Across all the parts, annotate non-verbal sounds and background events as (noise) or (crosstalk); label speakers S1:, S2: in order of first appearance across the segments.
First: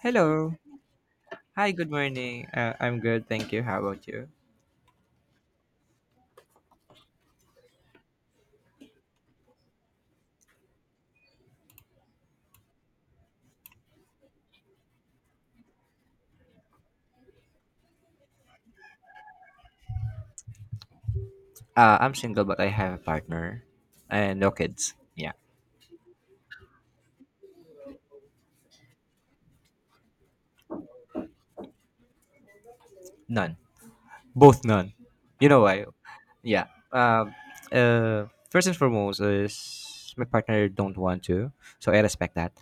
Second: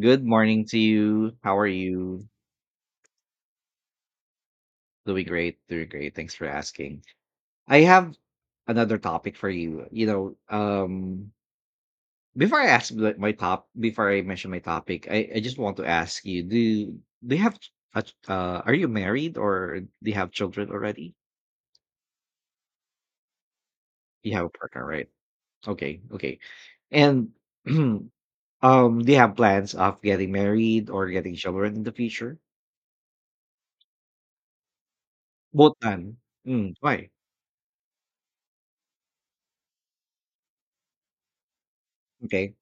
S1: Good
S2: Hello.
S1: morning to you. How are
S2: Hi, good
S1: you?
S2: morning. I'm good, thank you. How about you?
S1: Doing great, doing great. Thanks for asking. I have another topic for you. Before I ask before I mention my topic, I just want to ask you: Do you have? Are you married or do you have children already?
S2: I'm single, but I have a partner
S1: You
S2: and
S1: have a
S2: no
S1: partner,
S2: kids.
S1: right?
S2: Yeah,
S1: Okay, okay. And (clears throat) do you have plans of getting married or getting children in the future?
S2: none. Both none. You know
S1: Both
S2: why?
S1: done.
S2: Yeah.
S1: Mm, why?
S2: Um. First and foremost is my partner don't want to, so I respect that.
S1: Okay.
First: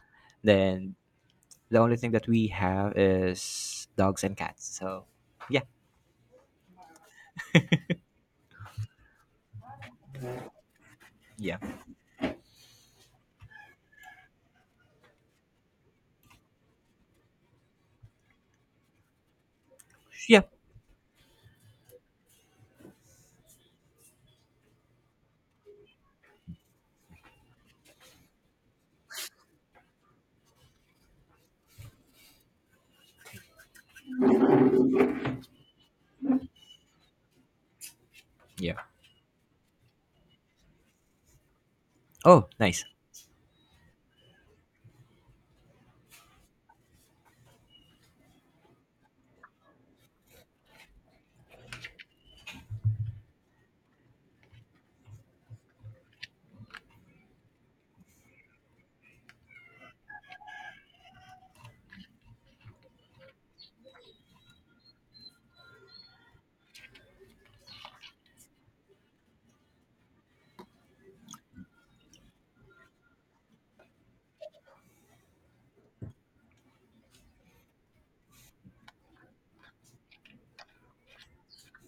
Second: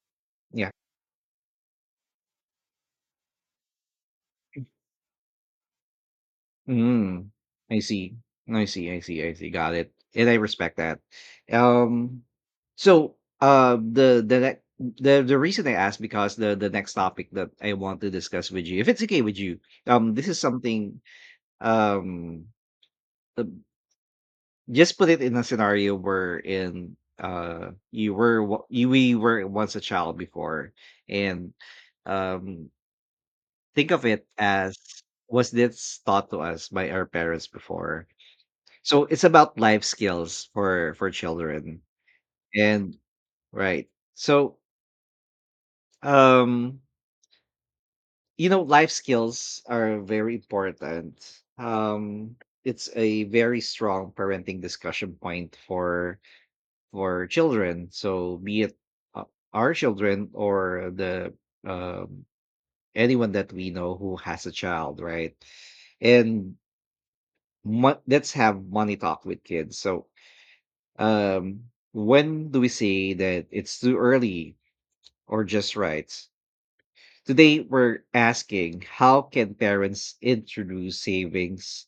S1: Yeah.
S2: Then the only thing that we have is dogs and cats. So, yeah,
S1: Mm, I see. I see, I see, I see. Got it. And I respect that.
S2: yeah,
S1: Um, so the next the reason I asked because the next topic that I want to discuss with you, if it's okay with you, this is
S2: yeah,
S1: something um, uh, just put it in a scenario where in you we were once a child before, and um, think of it as was this taught to us by our parents before.
S2: yeah.
S1: So it's about life skills for children.
S2: Oh, nice.
S1: And right. So um you know life skills are very important. It's a very strong parenting discussion point for children. So be it uh, our children or the um anyone that we know who has a child, right? And let's have money talk with kids. So Um, when do we say that it's too early or just right? Today, we're asking how can parents introduce savings,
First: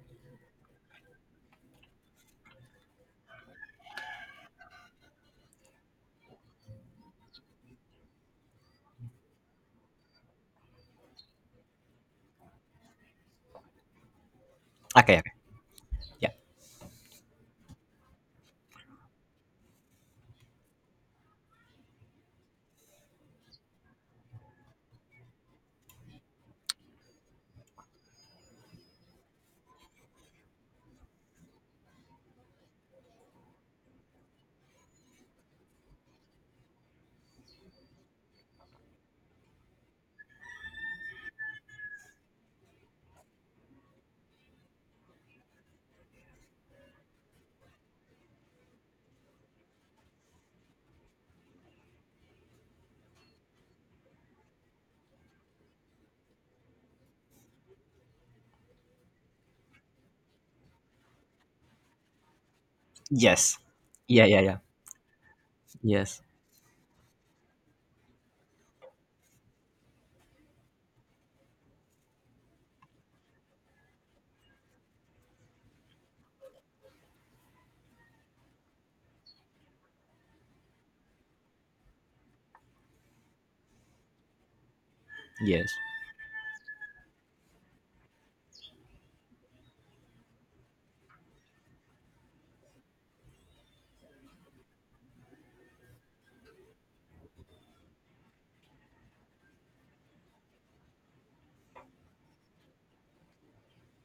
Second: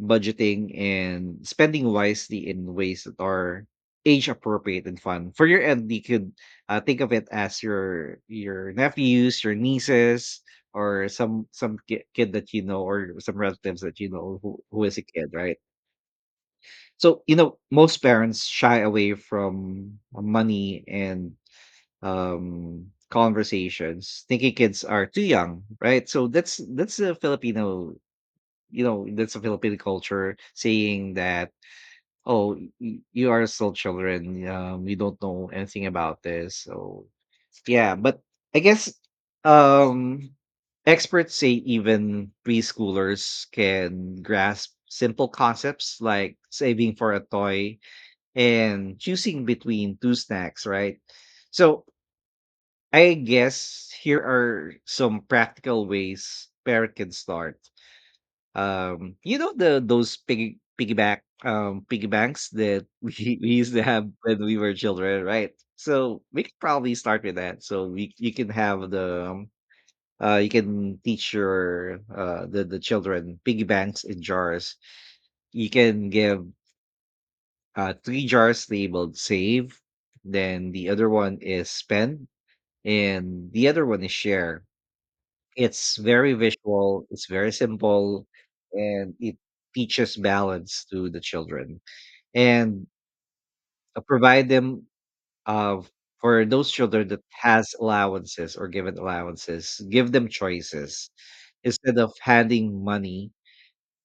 S1: budgeting, and spending wisely in ways that are age appropriate and fun. For your end, you could think of it as your nephews, your nieces, or some kid that you know, or some relatives that you know who is a
S2: Okay,
S1: kid,
S2: okay.
S1: right?
S2: Yeah.
S1: So, you know, most parents shy away from money and conversations, thinking kids are too young, right? So that's a Filipino, you know, that's a Filipino culture saying that, oh, you are still children, you don't know anything about this. So yeah, but I guess um experts say even preschoolers can grasp simple concepts like saving for a toy and choosing between two snacks, right? So I guess here are some practical ways parent can start. You know the those piggy banks that (laughs) we
S2: Yes.
S1: used to have
S2: Yeah, yeah,
S1: when we
S2: yeah.
S1: were children, right? So
S2: Yes.
S1: we could probably start with that. So we you can have the you can teach the children piggy banks in jars. You can give three jars labeled save, then the other one is spend, and the other one is share.
S2: Yes.
S1: It's very visual, it's very simple, and it teaches balance to the children and provide them uh, for those children that has allowances or given allowances, give them choices instead of handing money,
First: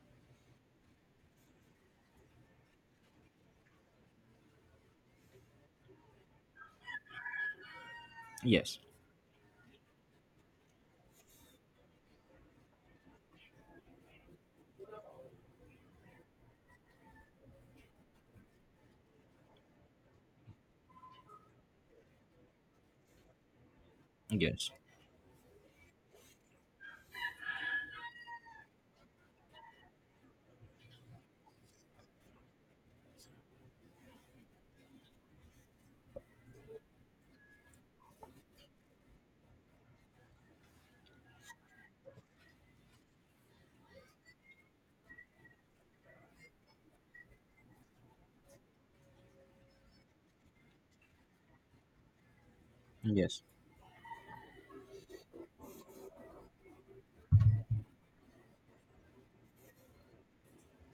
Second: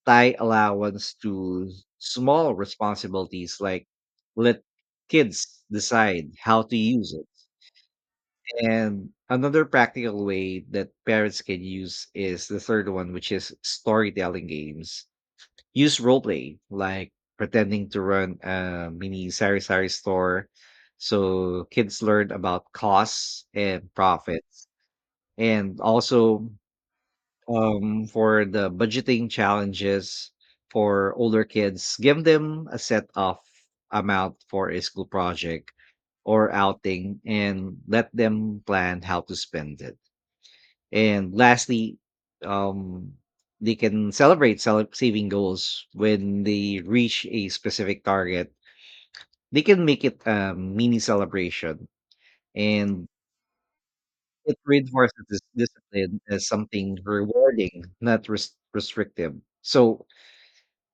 S1: tie allowance to small responsibilities, like let kids decide how to use it.
S2: Yes.
S1: And another practical way that parents can use is the third one, which is storytelling games. Use role play, like pretending to run a mini sari sari store so kids learn about costs and profits.
S2: Yes.
S1: And also for the budgeting challenges for older kids, give them a set off amount for a school project or outing and let them plan how to spend it. And lastly, um, they can celebrate saving goals when they reach a specific target. They can make it a mini celebration, and
S2: Yes.
S1: it reinforces this discipline as something rewarding, not restrictive. So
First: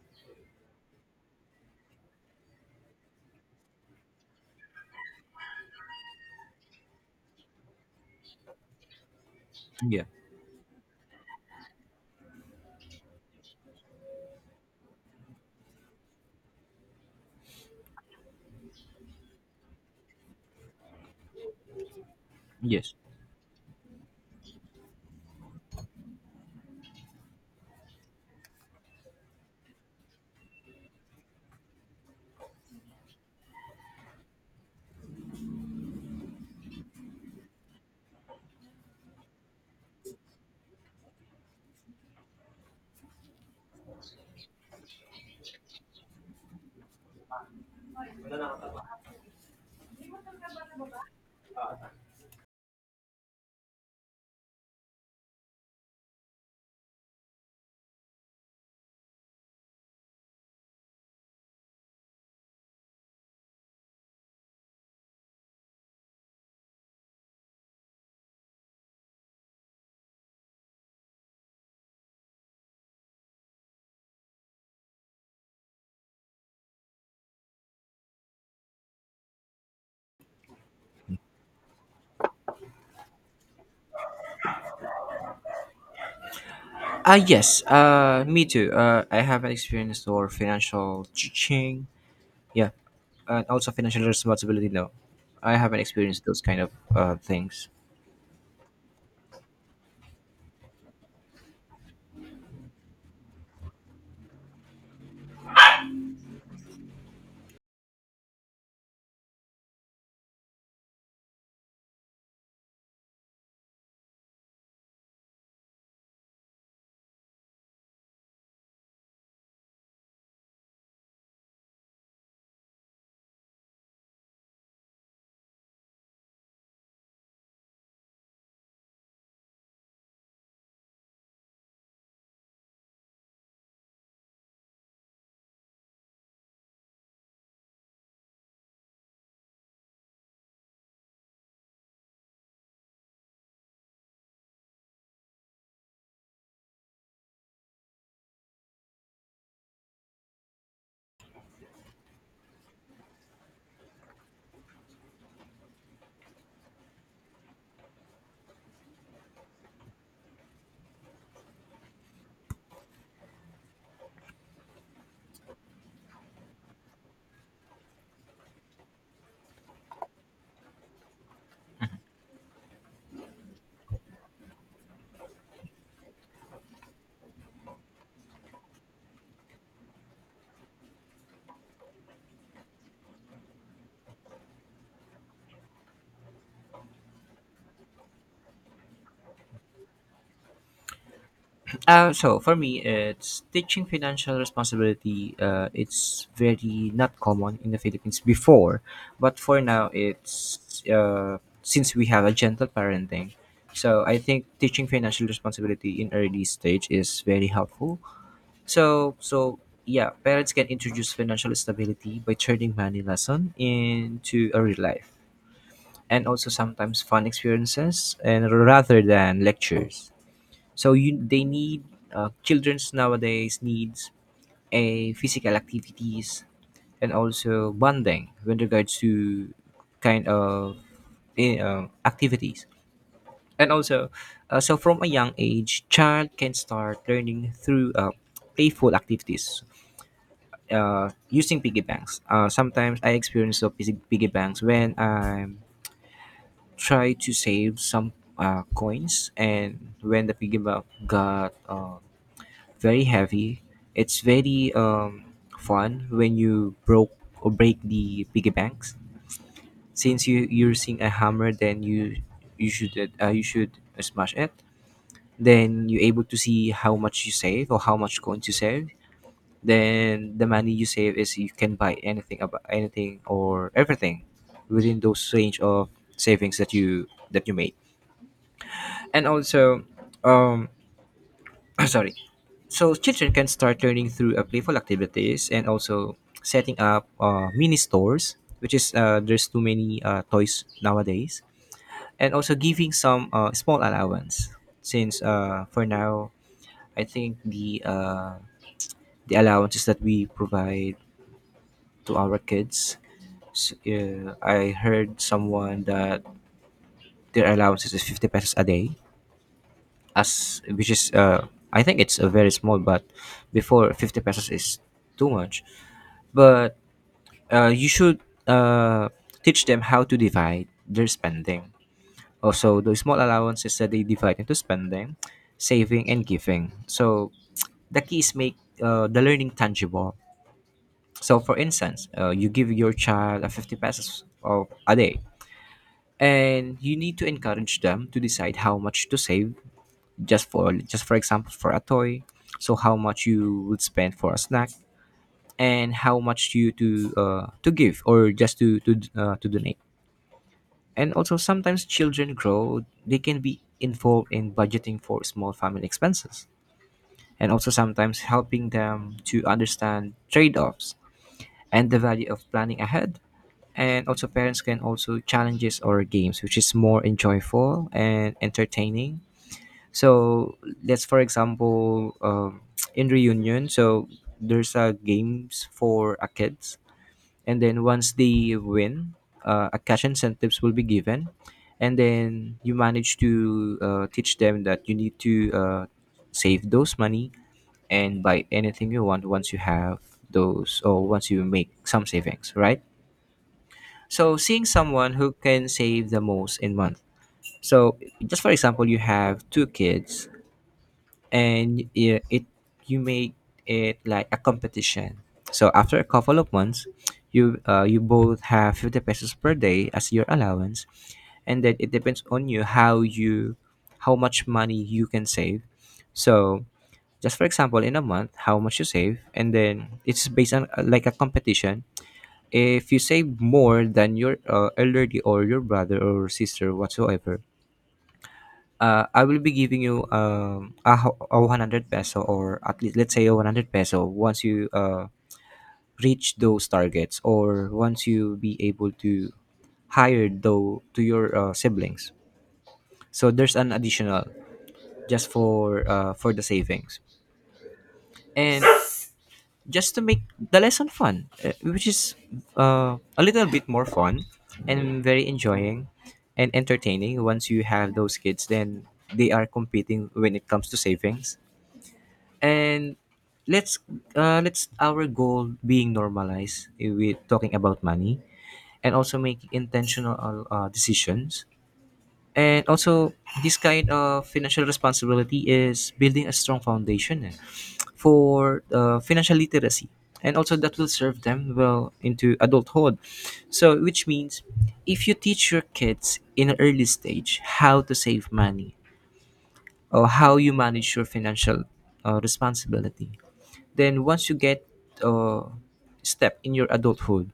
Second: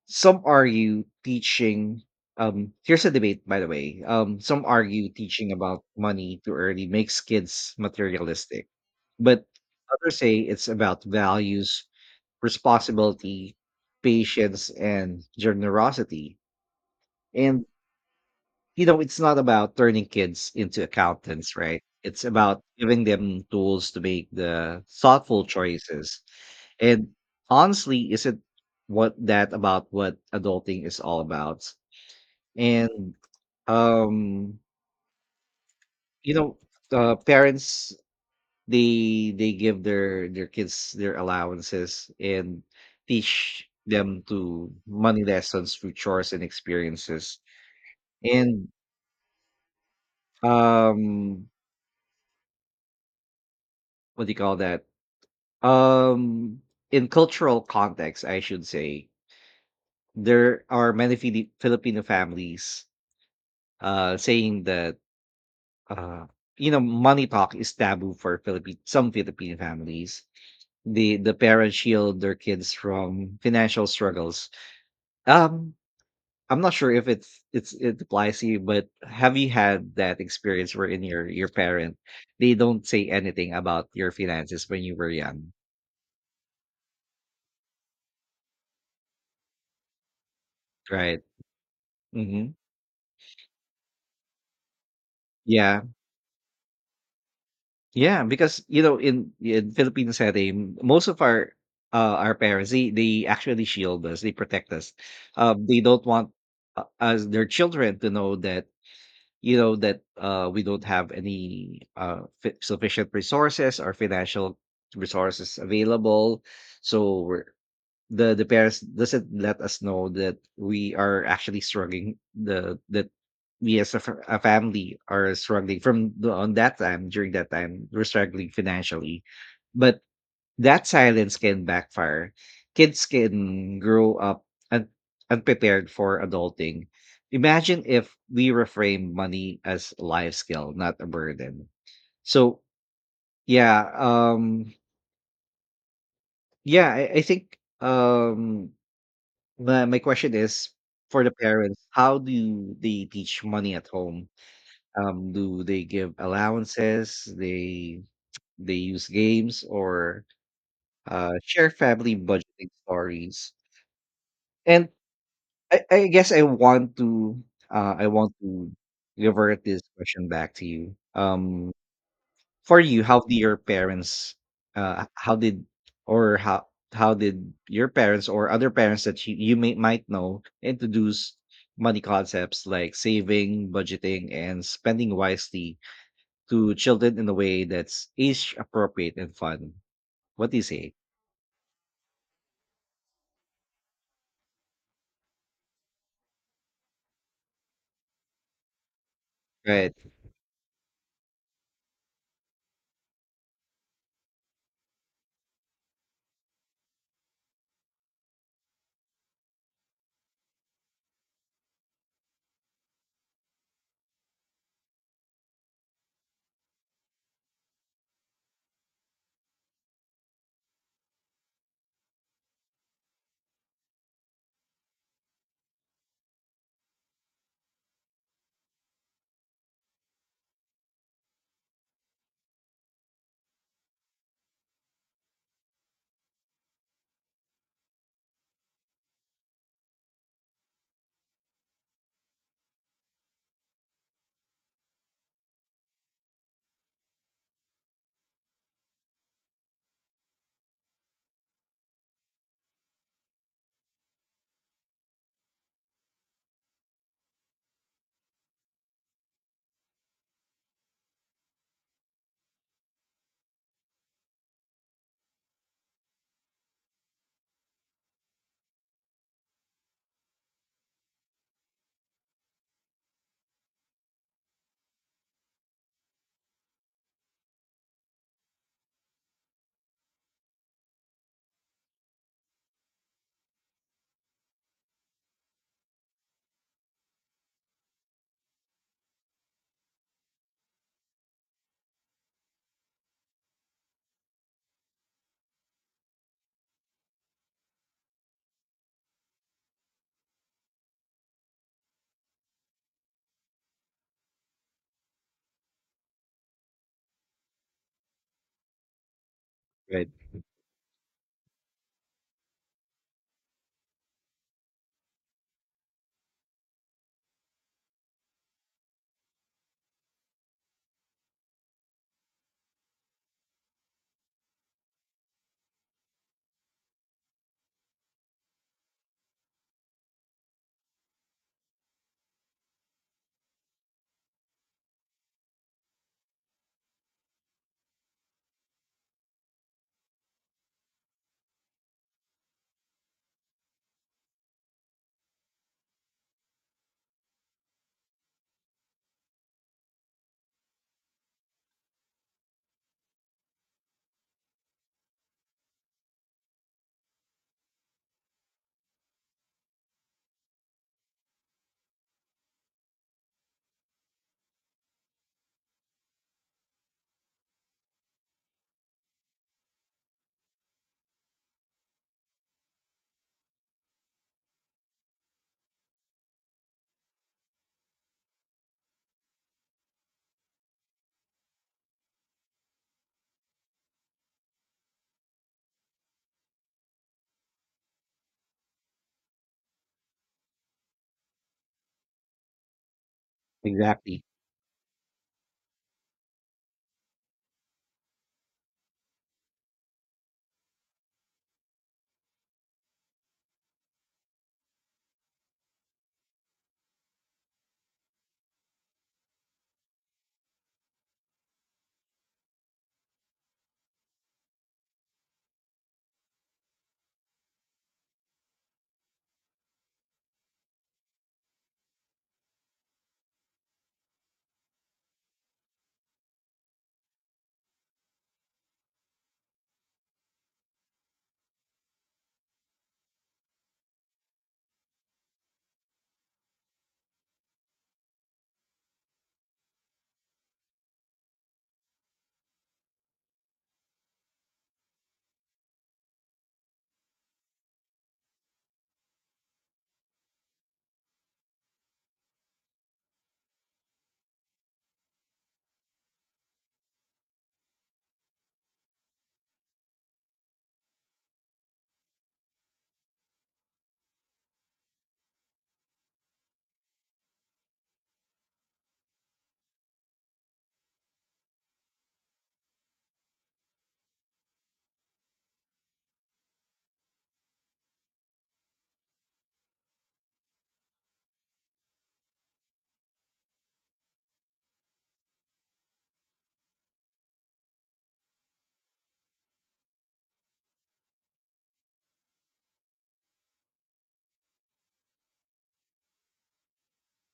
S1: some argue teaching here's a debate by the way. Um, some argue teaching about money too early makes kids materialistic. But
S2: Yeah.
S1: others say it's about values, responsibility, patience, and generosity. And you know, it's not about turning kids into accountants, right? It's about
S2: Yes.
S1: giving them tools to make the thoughtful choices. And honestly, isn't what that about what adulting is all about? And um, you know, parents, they give their kids their allowances and teach them to money lessons through chores and experiences. And um, what do you call that? Um, in cultural context, I should say there are many Filipino families saying that uh you know money talk is taboo for Philippine, some Filipino families. The parents shield their kids from financial struggles. Um, I'm not sure if it applies to you, but have you had that experience wherein your parent, they don't say anything about your finances when you were young,
S2: Yes. Me too. I have an experience for financial
S1: right?
S2: teaching.
S1: Mm-hmm.
S2: Yeah. And also financial responsibility. Now, I haven't
S1: Yeah.
S2: experienced those kind of things.
S1: Yeah, because you know, in Philippine setting, most of uh, our parents, they actually shield us, they protect us. They don't want us their children to know that you know that we don't have any sufficient resources or financial resources available. So we're the parents doesn't let us know that we are actually struggling the that we as a, a family are struggling from the, on that time during that time we're struggling financially, but that silence can backfire. Kids can grow up un- unprepared for adulting. Imagine if we reframe money as a life skill, not a burden. So yeah, yeah, I think my question is for the parents, how do they teach money at home? Do they give allowances? They use games or share family budgeting stories. And I guess I want to revert this question back to you. For you, how did your parents, uh, how did or how how did your parents or other parents that you may might know introduce money concepts like saving, budgeting, and spending wisely to children in a way that's age appropriate and fun? What do you say?
S2: So for me, it's teaching financial responsibility. It's very not common in the Philippines before, but for now,
S1: Right,
S2: it's since we have a gentle parenting. So I think teaching financial responsibility in early stage is very helpful. So, yeah, parents can introduce financial stability by turning money lesson into a real life and also sometimes fun experiences and rather than lectures. So you they need children's nowadays needs a physical activities and also bonding when regards to kind of activities and also so from a young age child can start learning through playful activities using piggy banks. Sometimes I experience the piggy banks when I try to save some coins, and when the piggy bank got very heavy, it's very fun when you broke or break the piggy banks. Since you're using a hammer, then you should you should smash it. Then you're able to see how much you save or how much coins you save, then the money you save is you can buy anything about anything or everything within those range of savings that you made and also um (coughs) (clears throat) sorry, so children can start learning through playful activities and also setting up mini stores which is there's too many toys nowadays and also giving some small allowance since for now I think the allowances that we provide to our kids. I heard someone that their allowances is 50 pesos a day,
S1: right,
S2: as which is I think it's a very small, but before 50 pesos is too much. But you should uh, teach them how to divide their spending. Also, the small allowances that they divide into spending, saving, and giving. So the keys make the learning tangible. So, for instance, you give your child a 50 pesos of a day, and you need to encourage them to decide how much to save, just for example for a toy, so how much you would spend for a snack, and how much you to give or just to donate. And also, sometimes children grow, they can be involved in budgeting for small family expenses and also sometimes helping them to understand trade-offs and the value of planning ahead. And also parents can also challenges or games which is more enjoyable and entertaining. So let's for example (tsk) in reunion. So there's games for kids, and then once they win, a cash incentives will be given, and then you manage to teach them that you need to save those money and buy anything you want once you have those or once you make some savings, right?
S1: exactly.
S2: So seeing someone who can save the most in month. So just for example, you have two kids and it you make it like a competition. So after a couple of months, you both have 50 pesos per day as your allowance, and then it depends on you how much money you can save. So just for example, in a month, how much you save, and then it's based on like a competition. If you save more than your elderly or your brother or sister whatsoever, I will be giving you a 100 peso or at least let's say a 100 peso once you reach those targets or once you be able to hire though to your siblings. So there's an additional just for the savings, and just to make the lesson fun, which is a little bit more fun and very enjoying and entertaining once you have those kids, then they are competing when it comes to savings. And let's let's our goal being normalized with talking about money and also making intentional decisions. And also this kind of financial responsibility is building a strong foundation for financial literacy and also that will serve them well into adulthood. So which means if you teach your kids in an early stage how to save money or how you manage your financial responsibility, then once you get uh, step in your adulthood,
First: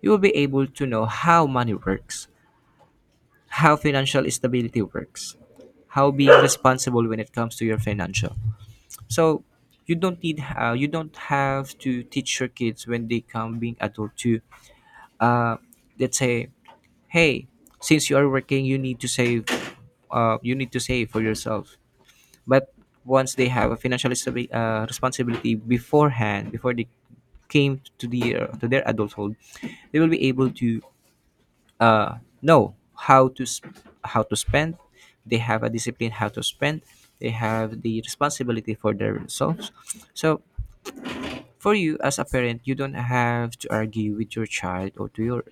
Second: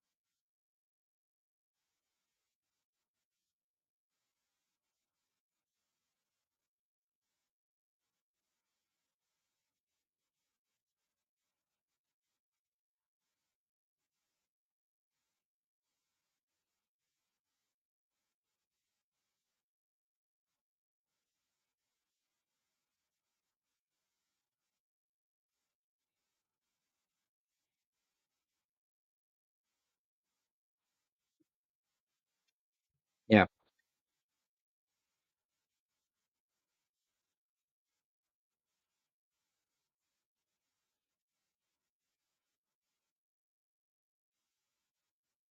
S2: you will be able to know how money works, how financial stability works, how being responsible when it comes to your financial. So you don't have to teach your kids when they come being adult to uh, let's say hey, since you are working you need to save, you need to save for yourself. But once they have a financial responsibility beforehand before they came to the to their adulthood, they will be able to know
S1: Yeah,
S2: how to spend, they have a discipline how to spend, they have the responsibility for themselves. So for you as a parent, you don't have to argue with your child or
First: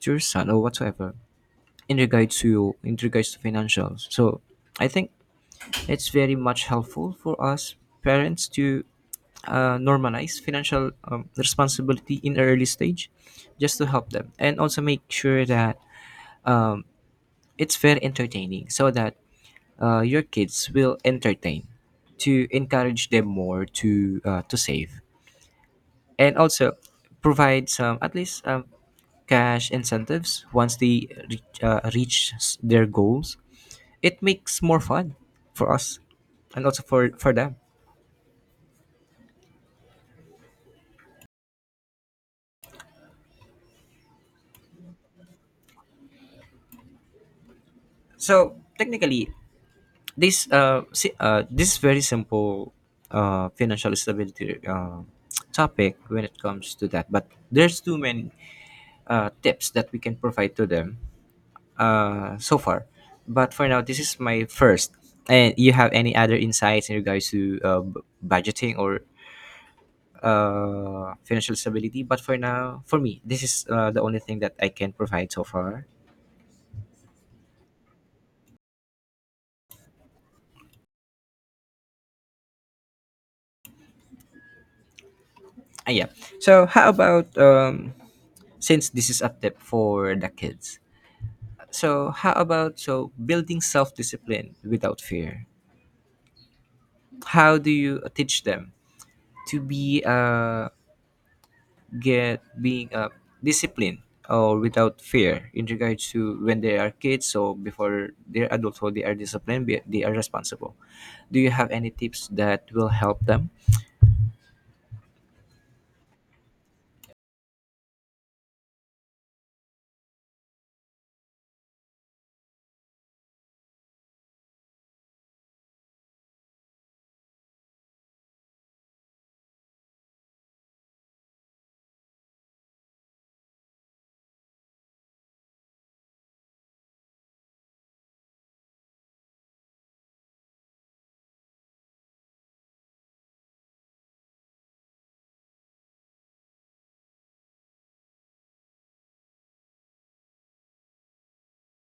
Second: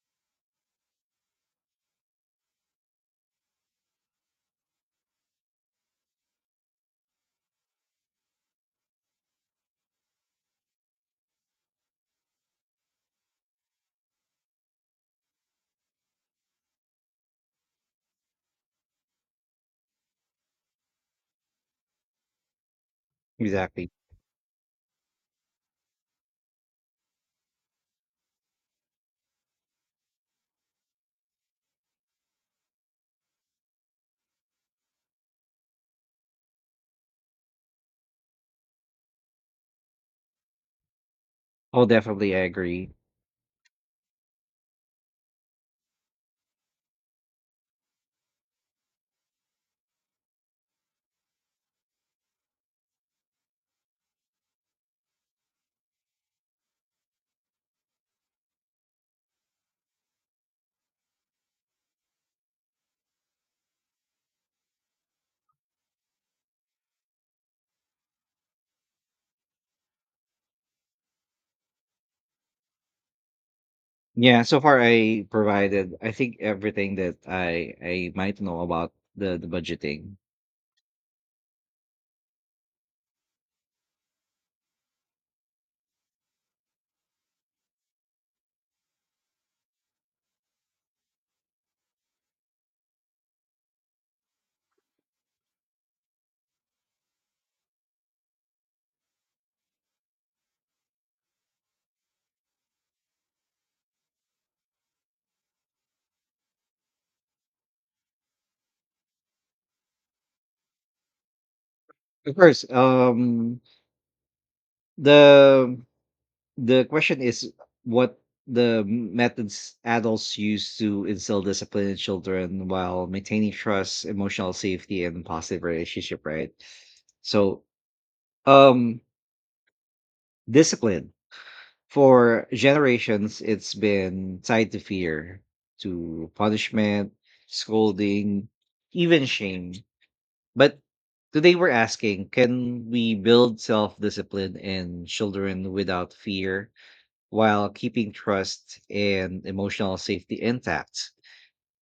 S2: to your son or whatsoever in regards to financials. So I think it's very much helpful for us parents to normalize financial responsibility in an early stage, just to help them and also make sure that it's very entertaining, so that your kids will entertain to encourage them more
S1: exactly.
S2: to save. And also provide some at least cash incentives once they reach their goals. It makes more fun for us and also for them.
S1: Oh, definitely, I agree.
S2: So technically this this very simple financial stability topic when it comes to that, but there's too many tips that we can provide to them so far. But for now, this is my first. And you have any other insights in regards to budgeting or financial stability? But for now, for me, this is the only thing
S1: Yeah,
S2: that
S1: so
S2: I
S1: far
S2: can
S1: I
S2: provide so far.
S1: provided, I think everything that I might know about the budgeting.
S2: Yeah. So how about since this is a tip for the kids? So, how about building self-discipline without fear? How do you teach them to be get being disciplined or without fear in regards to when they are kids, so before they're their adulthood they are disciplined, they are responsible. Do you have any tips
S1: Of course,
S2: that will help them?
S1: the question is what the methods adults use to instill discipline in children while maintaining trust, emotional safety, and positive relationship, right? So, um, discipline for generations, it's been tied to fear, to punishment, scolding, even shame. But today we're asking, can we build self discipline in children without fear while keeping trust and emotional safety intact?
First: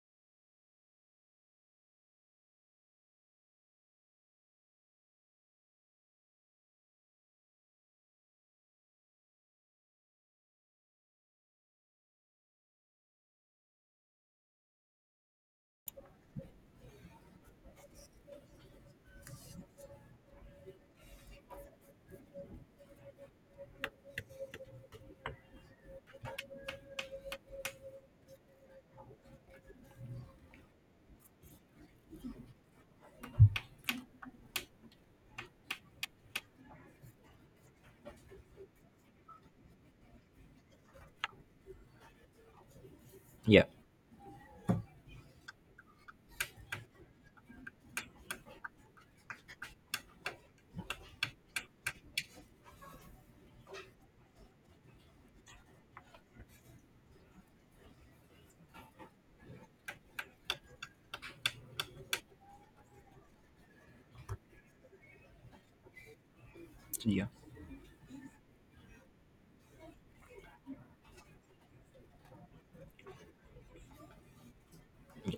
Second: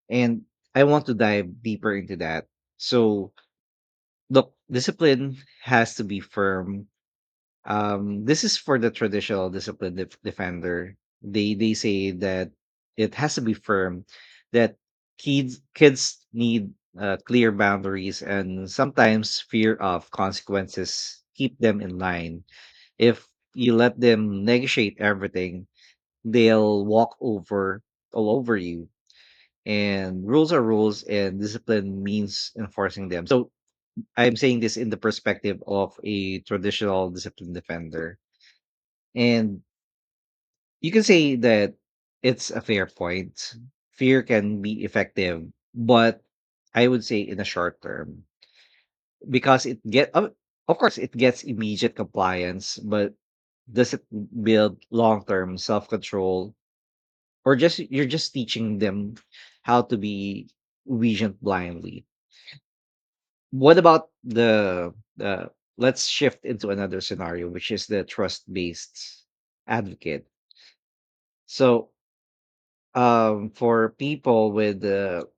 S1: And I want to dive deeper into that. So, look, discipline has to be firm. This is for the traditional discipline defender. They say that it has to be firm, that kids need clear boundaries, and sometimes fear of consequences keep them in line. If you let them negotiate everything, they'll walk over all over you, and rules are rules, and discipline means enforcing them. So I'm saying this in the perspective of a traditional discipline defender. And you can say that it's a fair point.
S2: Yeah.
S1: Fear can be effective, but I would say in the short term, because it get of course it gets immediate compliance, but does it build long term self control, or just you're just teaching them how to be vigilant blindly? What about the, let's shift into another
S2: Yeah.
S1: scenario, which is the trust based advocate. So for people with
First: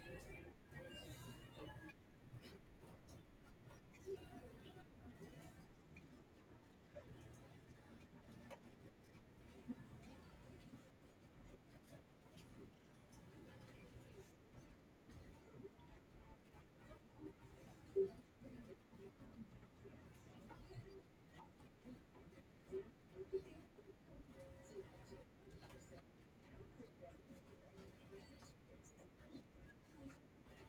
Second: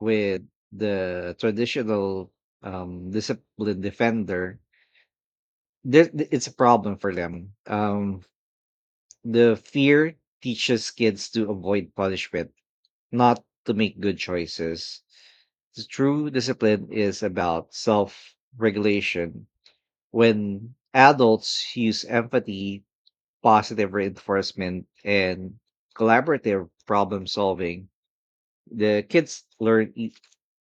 S1: with the traditional discipline defender, there it's a problem for them. The fear teaches kids to avoid punishment, not to make good choices. The true discipline is about self regulation. When adults use empathy, positive reinforcement, and collaborative problem solving, the kids learn e-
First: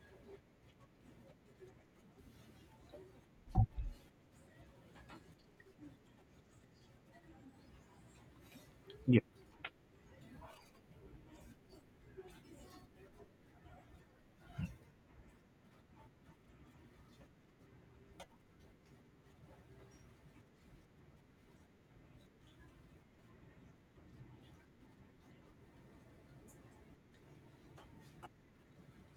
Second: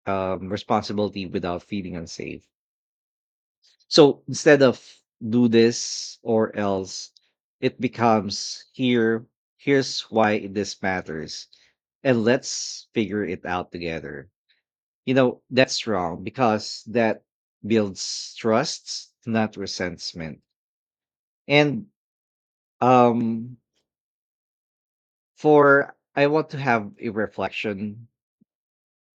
S1: um, responsibility without feeling unsafe. So instead of do this or else, it becomes
S2: Yeah.
S1: here, here's why this matters, and let's figure it out together. You know, that's wrong because that builds trust, not resentment. And um, for I want to have a reflection,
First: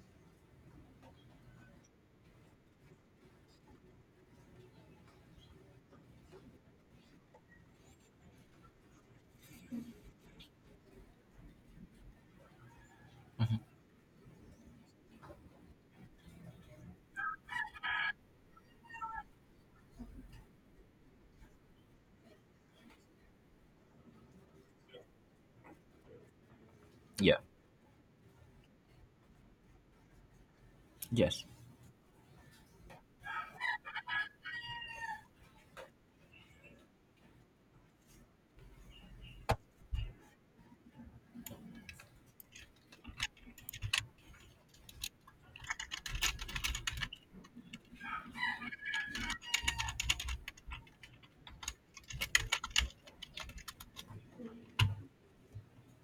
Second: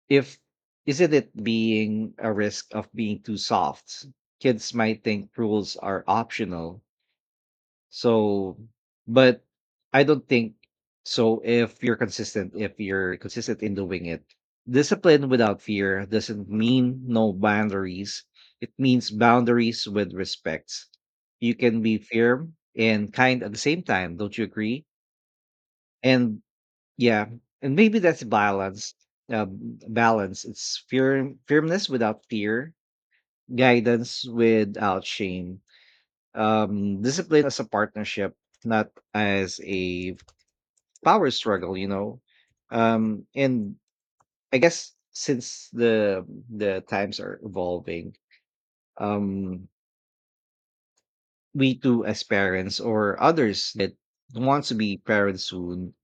S1: if isn't it being a risk of being too soft, kids might think rules are optional. So but I don't think so. If you're consistent, if you're consistent in doing it, discipline without fear doesn't mean no boundaries. It means boundaries with respect. You can be firm and kind at the same time, don't you agree? And yeah,
S2: Yeah.
S1: and maybe that's balance. Balance. It's
S2: Yes.
S1: firmness without fear, guidance without shame, discipline as a partnership, not as a power struggle. And I guess since the times are evolving, um, we too as parents or others that want to be parents soon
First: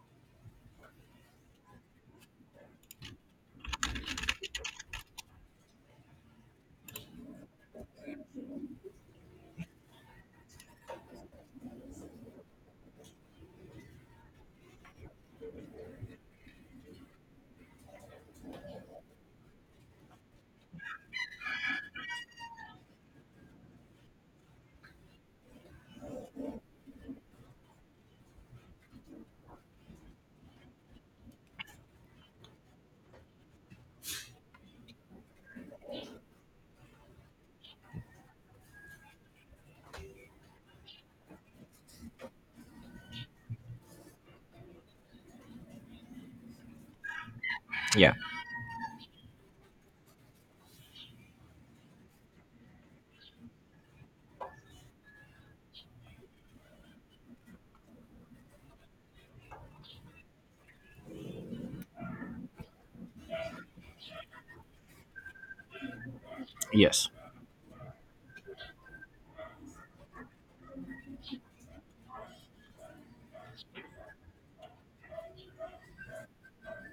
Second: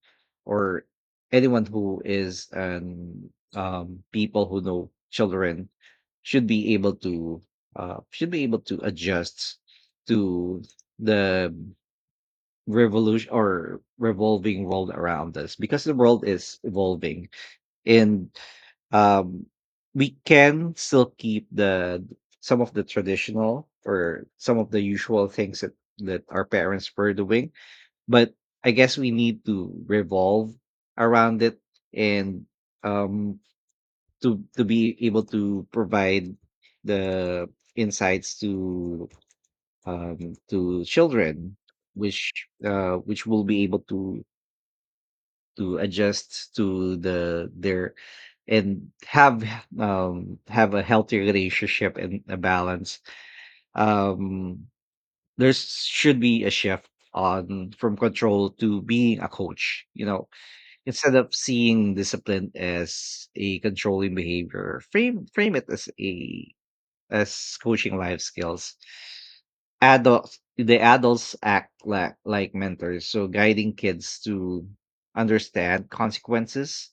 S1: or anyone who is an people who know children should be able to should be able to adjust to the revolution or revolving world around us because the world is evolving and um, we can still keep the some of the traditional or some of the usual things that our parents were doing, but I guess we need to revolve around it and um to be able to provide the insights to children which which will be able to adjust to their
S2: Yeah.
S1: and have a healthy relationship and a balance. um there should be a shift on from control to being a coach, you know? Instead of seeing discipline as a controlling behavior, frame it as a
S2: Yes.
S1: as coaching life skills. Adults the adults act like mentors, so guiding kids to understand consequences,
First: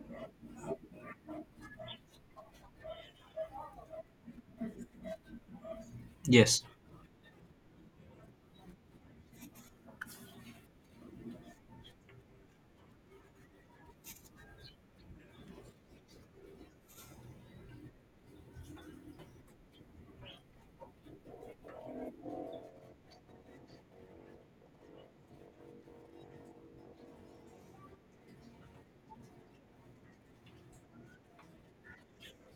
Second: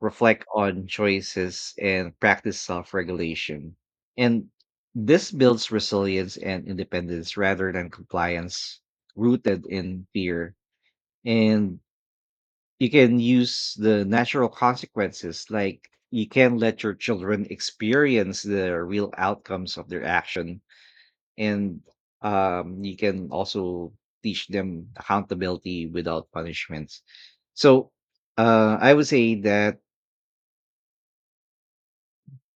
S1: reflect on choices, and practice self-regulation. And this builds resilience
S2: Yes.
S1: and independence rather than compliance rooted in fear. And you can use the natural consequences, like you can let your children experience the real outcomes of their action. And you can also teach them accountability without punishments. So I would say that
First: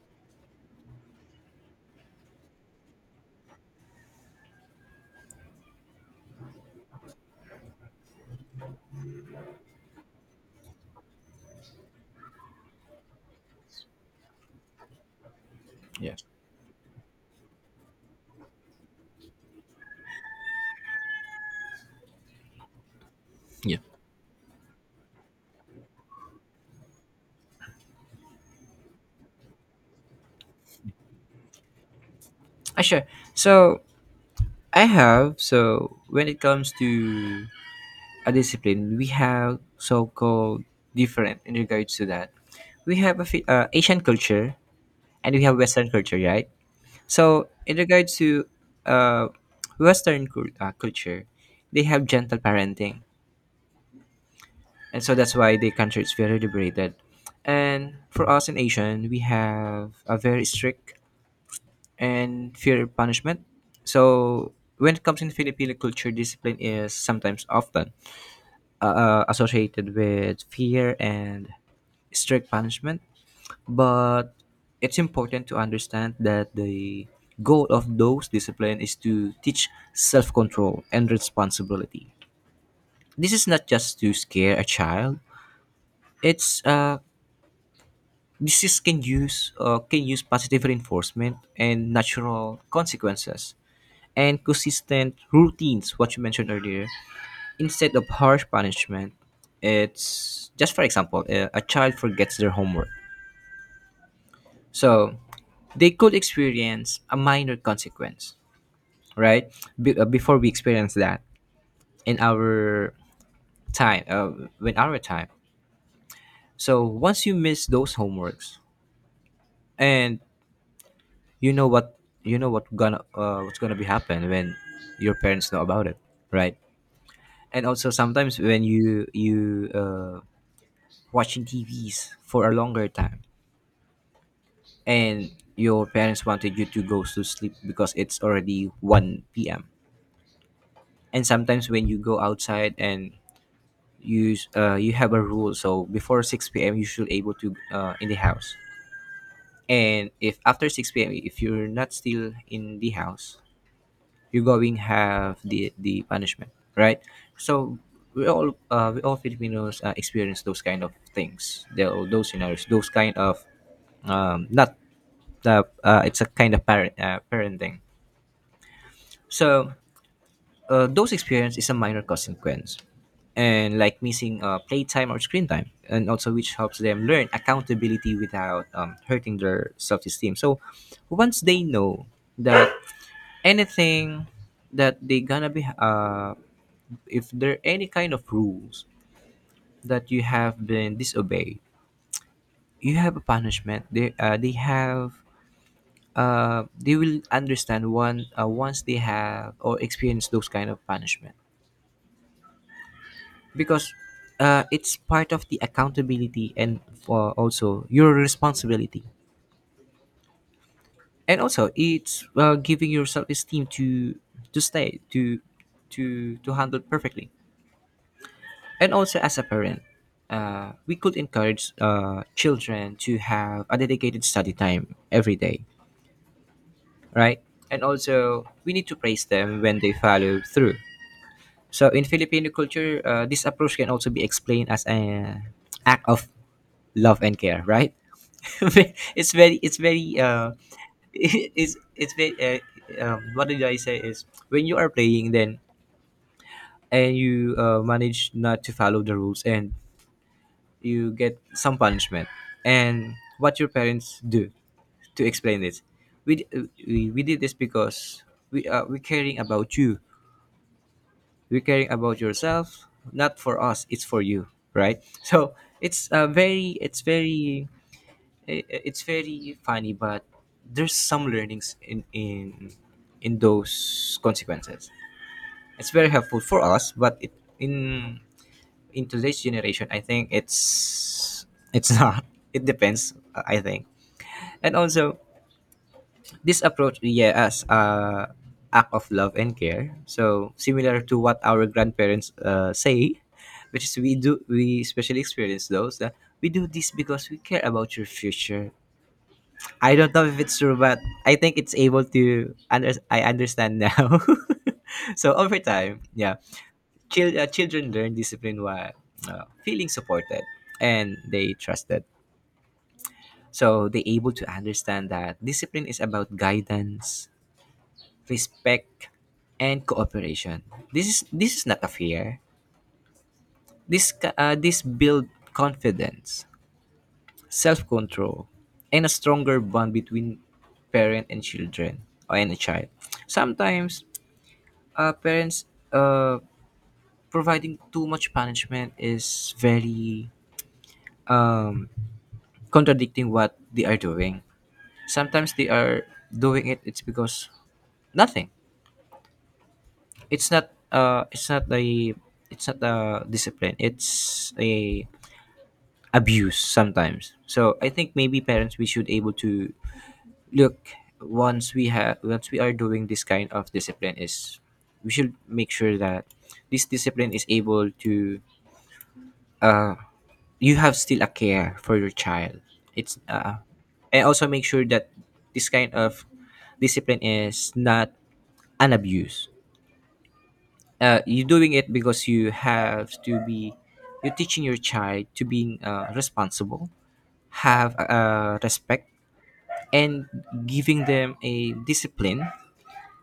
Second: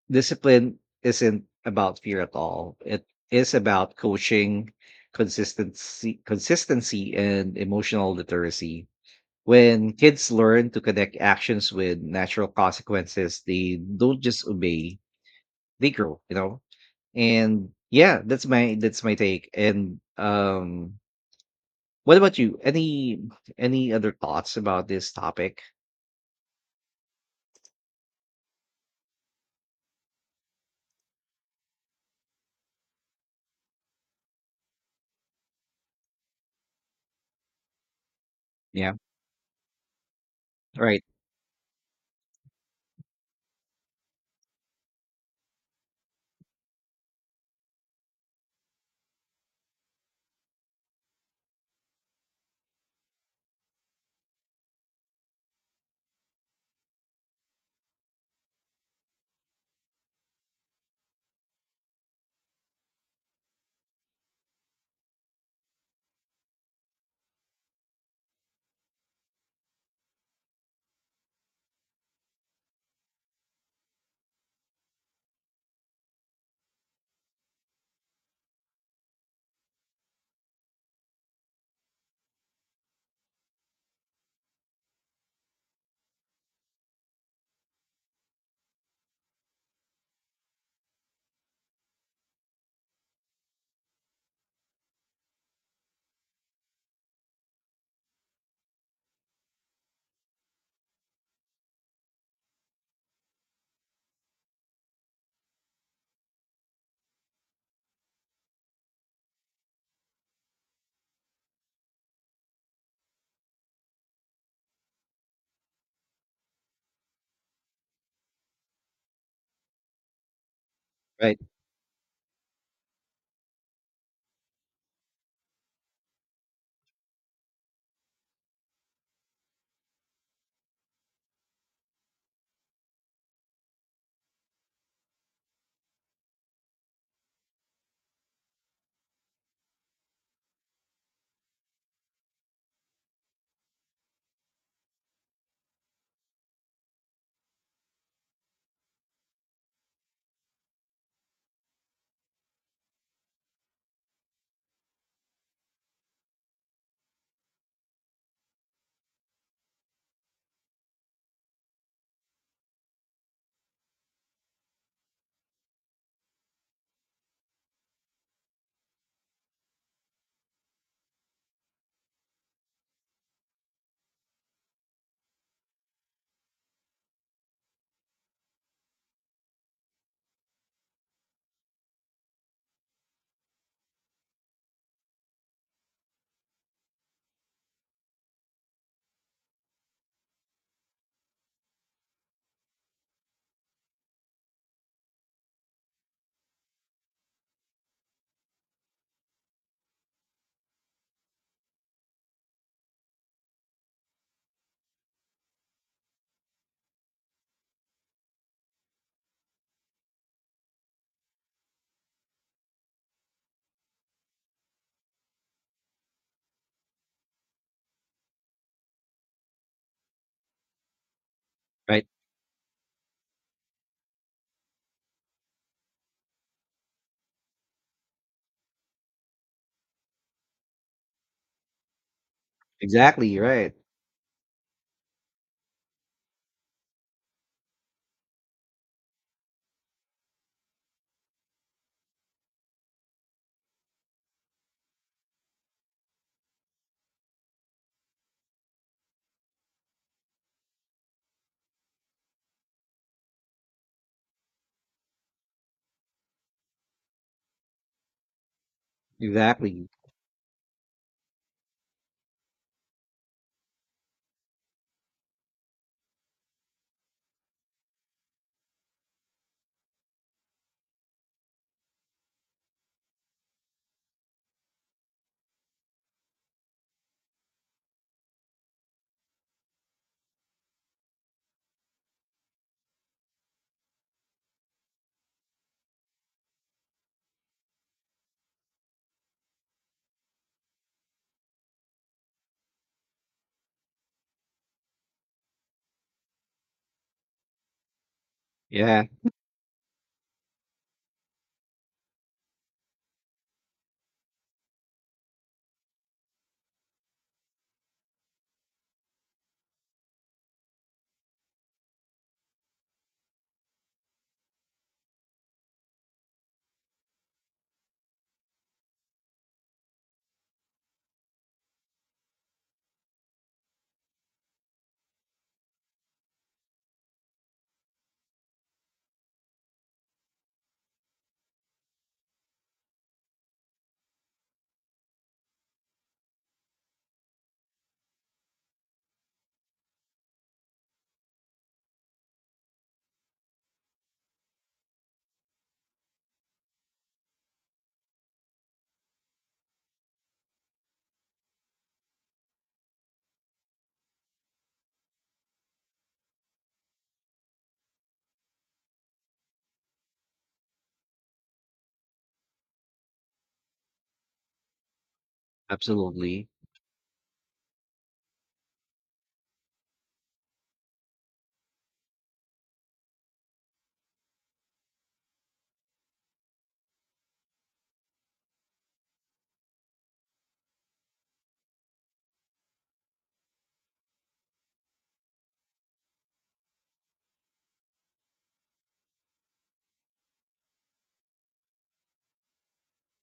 S1: discipline isn't about fear at all. It is about coaching, consistency and emotional literacy. When kids learn to connect actions with natural consequences, they don't just obey, they grow, you know? And yeah, that's my take. And what about you? Any other thoughts about this topic?
S2: Sure. So I have, so when it comes to a
S1: Yeah.
S2: discipline, we have so-called
S1: Right.
S2: different in regards to that. We have a asian culture and we have western culture, right? So in regards to uh, western culture, they have gentle parenting, and so that's why the country is very liberated. And for us in asian, we have a very strict and fear punishment. So when it comes in filipino culture, discipline is sometimes often associated with fear and strict punishment, but it's important to understand that the goal of those discipline is to teach self-control and responsibility. This is not just to scare a child. It's this is can use positive reinforcement and natural consequences and consistent routines. What you mentioned earlier instead of harsh punishment. It's just for example a child forgets their homework, so they could experience a minor consequence, right? Before we experience that in our time, when our time, so once you miss those homeworks and
S1: Right.
S2: you know what, you know what gonna what's gonna be happen when your parents know about it, right? And also sometimes when you watching tvs for a longer time and your parents wanted you to go to sleep because it's already 1 p.m. And sometimes when you go outside and you have a rule, so before 6 p.m. you should able to in the house. And if after 6 p.m. if you're not still in the house, you're going have the punishment, right? So we all Filipinos experience those kind of things, those scenarios, those kind of not the it's a kind of parenting. So those experience is a minor consequence, and like missing playtime or screen time, and also which helps them learn accountability without hurting their self-esteem. So once they know that anything that they gonna be if there are any kind of rules that you have been disobeyed, you have a punishment. They have. They will understand one once they have or experience those kind of punishment, because it's part of the accountability and also your responsibility, and also it's giving your self-esteem to stay to handle perfectly. And also as a parent, we could encourage
S1: Right.
S2: children to have a dedicated study time every day, right, and also we need to praise them when they follow through. So in Filipino culture,
S1: Exactly.
S2: this
S1: Right.
S2: approach can also be explained as an act of love and care, right? (laughs) It's very uh, (laughs) it's very what did I say? Is when you are playing then, and you manage not to follow the rules and you get some punishment, and what your parents do to explain this, we did this because we're caring about
S1: Exactly.
S2: you, we're caring about yourself, not for us, it's for you, right? So it's very it's very funny, but there's some learnings in those consequences. It's very helpful for us, but it, in in today's generation, I think it's (laughs) not. It depends, I think. And also, this approach, yeah, as a act of love and care. So similar to what our grandparents say, which is we do we especially experience those, that we do this because we care about your future.
S1: Yeah.
S2: I don't know if it's true, but I think it's able to. I understand now. (laughs) So over time, yeah, children learn discipline while feeling supported and they trusted. So they able to understand that discipline is about guidance, respect, and cooperation. This is not a fear. This build confidence, self control, and a stronger bond between parent and children, or and a child. Sometimes parents uh, providing too much punishment is very um, contradicting what they are doing. Sometimes they are doing it. It's because nothing. It's not. It's not a. It's not a discipline. It's a abuse sometimes. So I think maybe parents we should able to look, once we have once we are doing this kind of discipline is we should make sure that
S1: Absolutely.
S2: this discipline is able to uh, you have still a care for your child. It's uh, and also make sure that this kind of discipline is not an abuse. You're doing it because you have to be, you're teaching your child to being responsible, have respect, and giving them a discipline.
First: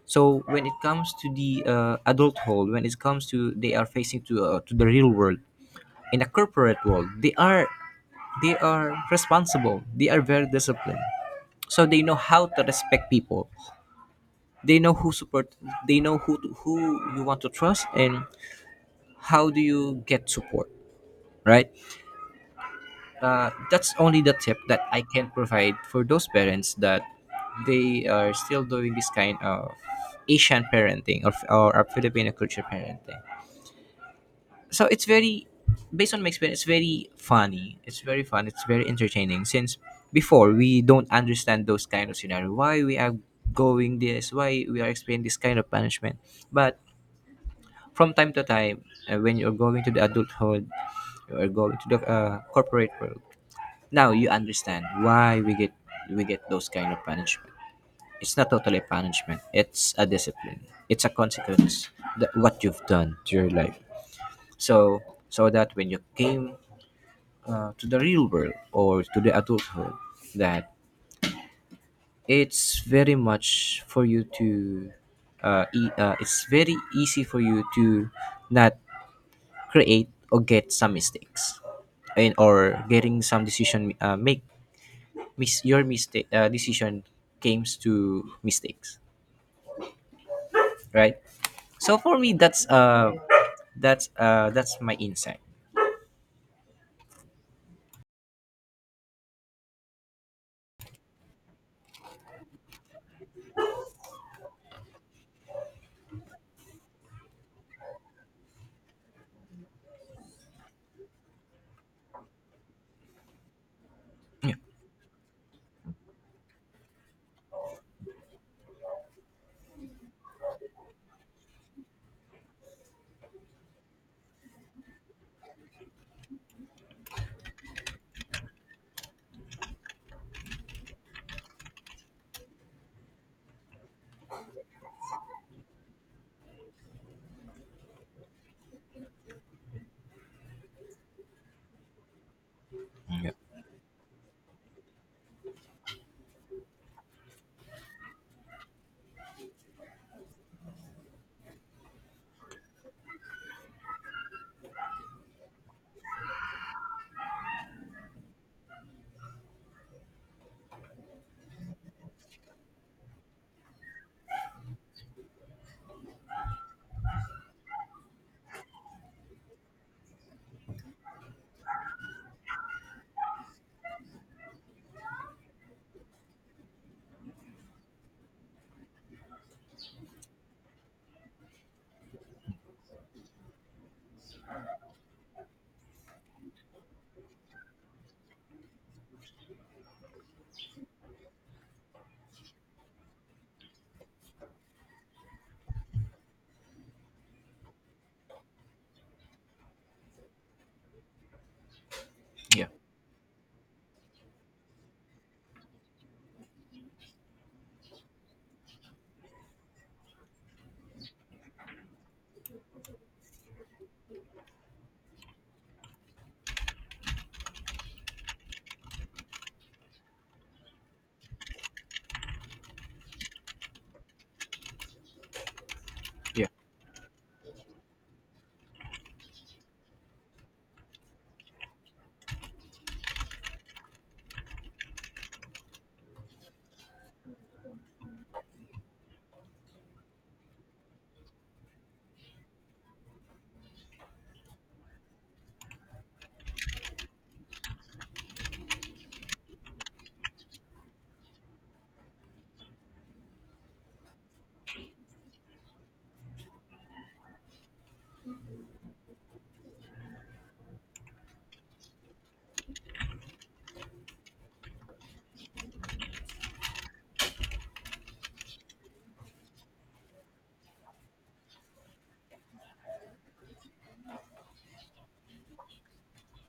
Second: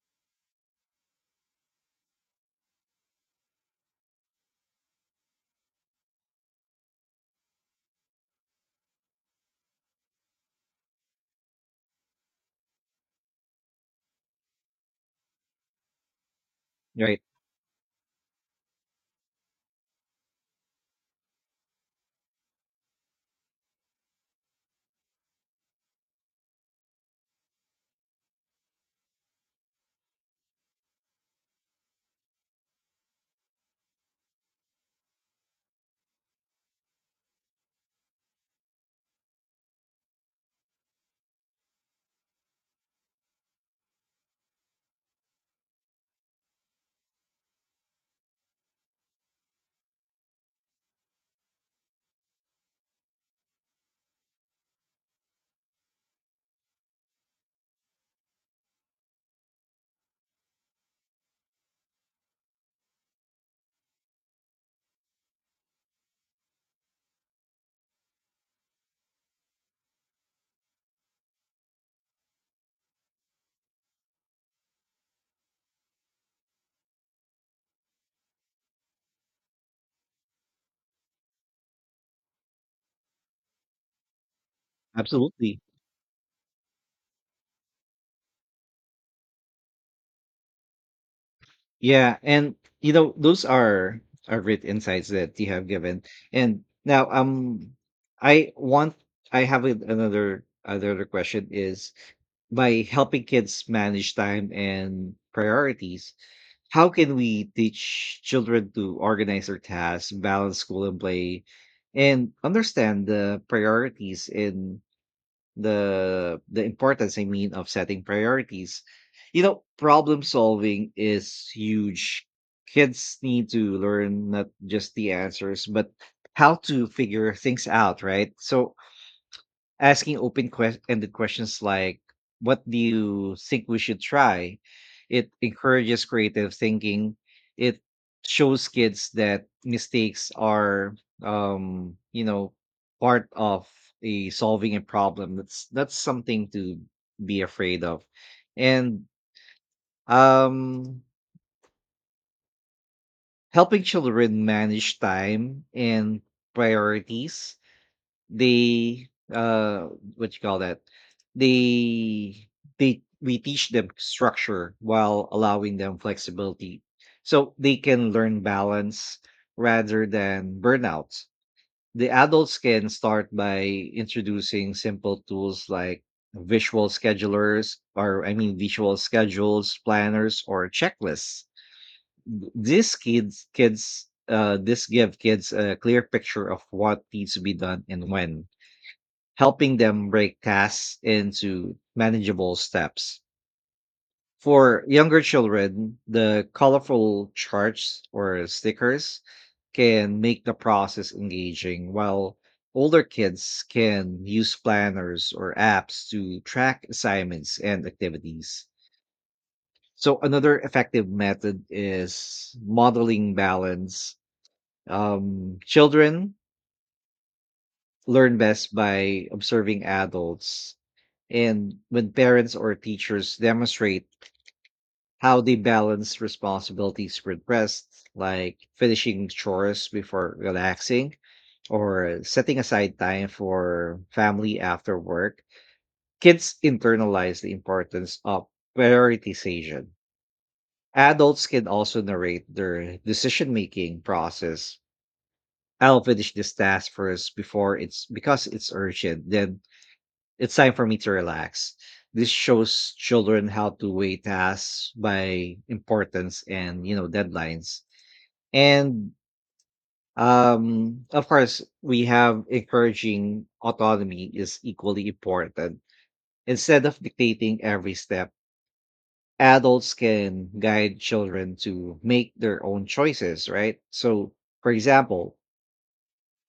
S2: So when it comes to the adulthood, when it comes to they are facing to the real world, in a corporate world they are responsible, they are very disciplined, so they know how to respect people, they know who support, they know who to, who
S1: Right.
S2: you want to trust, and how do you get support, right? That's only the tip that I can provide for those parents that they are still doing this kind of Asian parenting or a Filipino culture parenting. So it's very, based on my experience, it's very funny, it's very fun, it's very entertaining since before we don't understand those kind of scenario why we are going this, why we are experiencing this kind of punishment. But from time to time, when you're going to the adulthood, you're going to the corporate world, now you understand why we get those kind of punishment. It's not totally a punishment, it's a discipline, it's a consequence, that what you've done to your life. So so that when you came to the real world or to the adulthood, that it's very much for you to it's very easy for you to not create or get some mistakes, and or getting some decision make
S1: Absolutely.
S2: your mistake decision comes to mistakes, right? So
S1: Yeah,
S2: for me,
S1: and
S2: that's uh,
S1: those are great
S2: that's my
S1: insights that
S2: insight.
S1: you have given. And now, I want I have a- another question is, by helping kids manage time and priorities. How can we teach children to organize their tasks, balance school and play, and understand the priorities
S2: Yeah,
S1: in the importance, I mean, of setting priorities? You know, problem solving is huge. Kids need to learn not just the answers but how to figure things out, right? So asking open quest- ended questions like, "What do you think we should try?" It encourages creative thinking. It shows kids that mistakes are, um, you know, part
S2: yeah,
S1: of a solving a problem. That's something to be afraid of. And um helping children manage time and priorities. They, uh, what you call that? They they we teach them structure while allowing them flexibility, so they can learn balance rather than burnout. The adults can start by introducing simple tools like visual schedulers, or I mean visual schedules, planners, or checklists. These kids kids this give kids a clear picture of what needs to be done and when, helping them break tasks into manageable steps. For younger children, the colorful charts or stickers can make the process engaging, while
S2: yeah,
S1: older kids can use planners or apps to track assignments and activities. So, another effective method is modeling balance. Children learn best by observing adults. And when parents or teachers demonstrate how they balance
S2: yeah,
S1: responsibilities with rest, like finishing chores before relaxing or setting aside time for family after work, kids internalize the importance of prioritization. Adults can also narrate their decision making process. "I'll finish this task first before it's because it's urgent. Then it's time for me to relax." This shows children how to weigh tasks by importance and, you know, deadlines. And of course, we have encouraging autonomy is equally important. Instead of dictating every step, adults can guide children to make their own choices, right? So, for example,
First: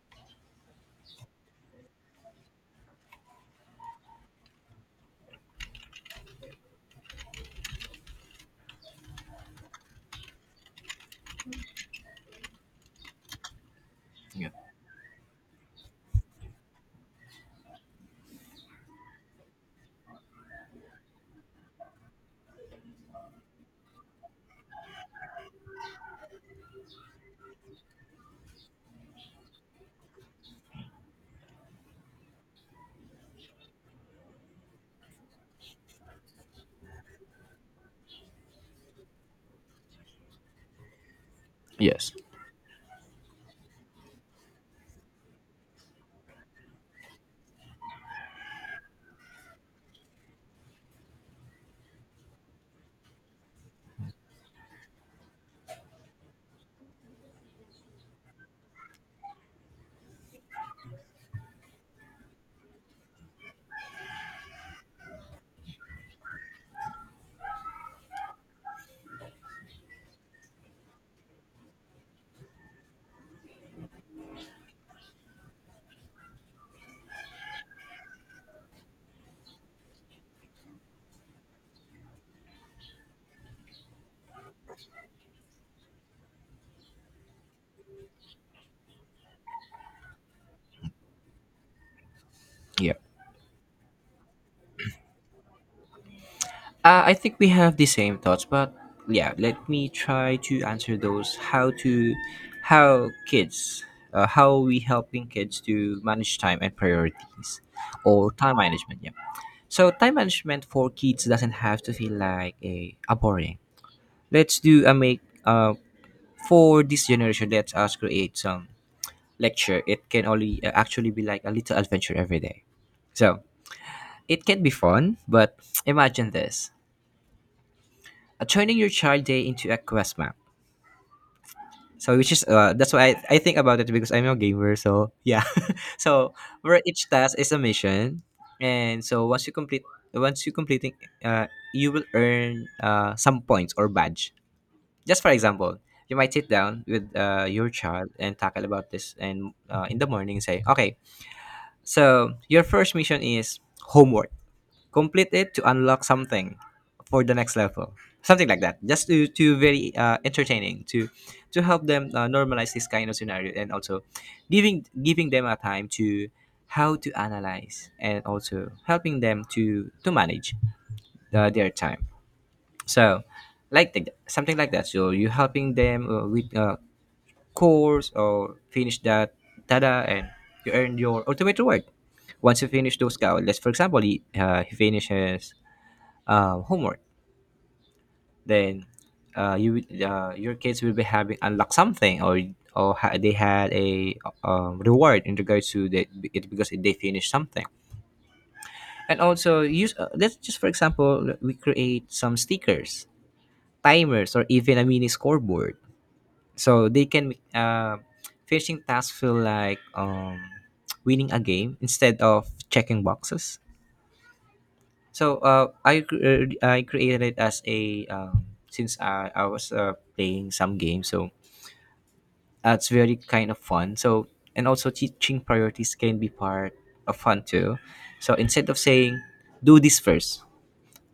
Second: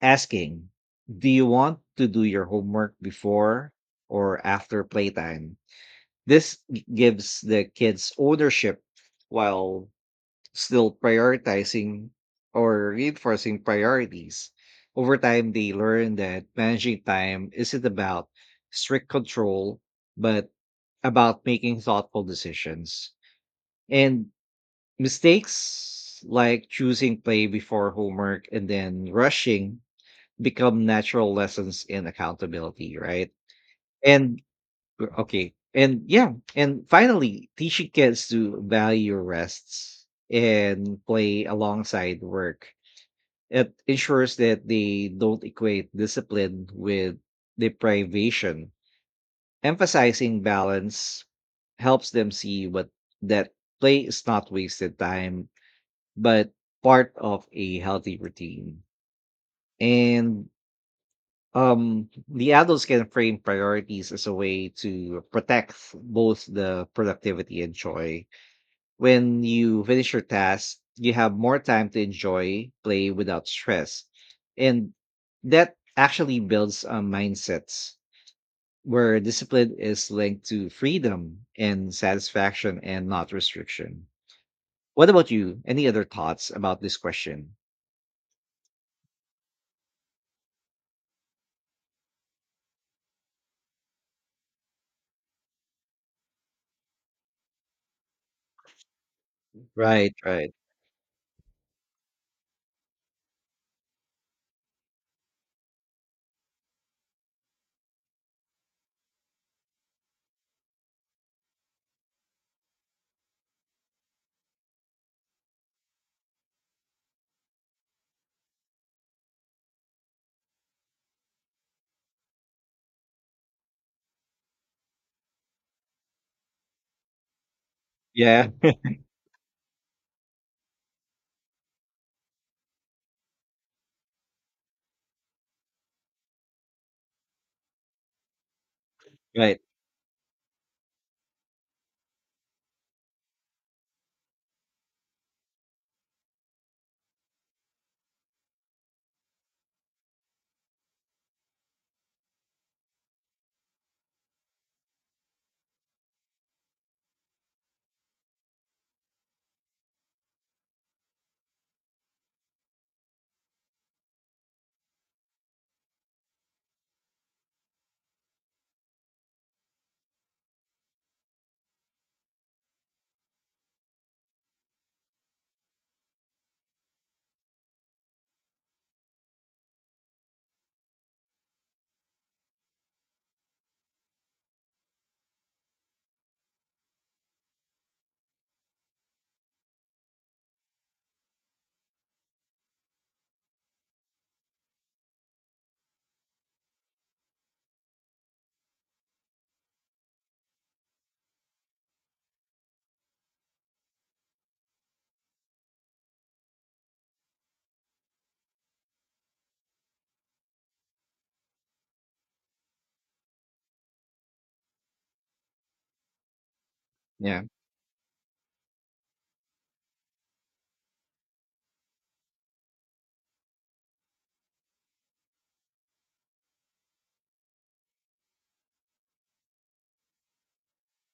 S1: asking, "Do you want to do your homework before or after playtime?" This g- gives the kids ownership while still prioritizing or reinforcing
S2: yeah,
S1: priorities. Over time, they learn that managing time isn't about strict control, but about making thoughtful decisions. And mistakes like choosing play before homework and then rushing become natural lessons in accountability, right? And or- Okay. And yeah, and finally, teaching kids to value rests and play
S2: yes.
S1: alongside work. It ensures that they don't equate discipline with deprivation. Emphasizing balance helps them see what that play is not wasted time, but part of a healthy routine. And the adults can frame priorities as a way to protect both the productivity and joy. When you finish your task, you have more time to enjoy play without stress. And that actually builds a mindset where discipline is linked to freedom and satisfaction and not restriction. What about you? Any other thoughts about this question?
S2: Yeah. I think we have the same thoughts, but yeah, let me
S1: Right,
S2: try
S1: right.
S2: to answer those. How kids, how we helping kids to manage time and priorities, or time management. Yeah. So time management for kids doesn't have to feel like a boring. Let's do a make for this generation. Let us create some lecture. It can only actually be like a little adventure every day. So it can be fun, but imagine this.
S1: Yeah,
S2: Turning your child day into a quest map. So which is that's why I think about it because I'm a gamer. So yeah, (laughs) so where each task is a mission, and so once you
S1: right.
S2: complete once you completing, uh, you will earn some points or badge. Just for example, you might sit down with your child and tackle about this, and in the morning say, okay, so your first mission is homework, complete it to unlock something for the next level, something like that, just to very entertaining to help them normalize this kind of scenario, and also giving them a time to how to analyze and also helping them to manage their time. So like the, something like that, so you helping them with course or finish that, tada, and you earn your ultimate reward once you finish those goals. Let's for example, he finishes homework, then your kids will be having unlocked something, or they had a reward in regards to that, it because they finished something. And also use let's just for example we create some stickers, timers, or even a mini scoreboard so they can finishing tasks feel like winning a game instead of checking boxes. So I created it
S1: Yeah,
S2: as a since I was playing some games, so it's very kind of fun. So and also teaching priorities can be part of fun too. So instead of saying do this first,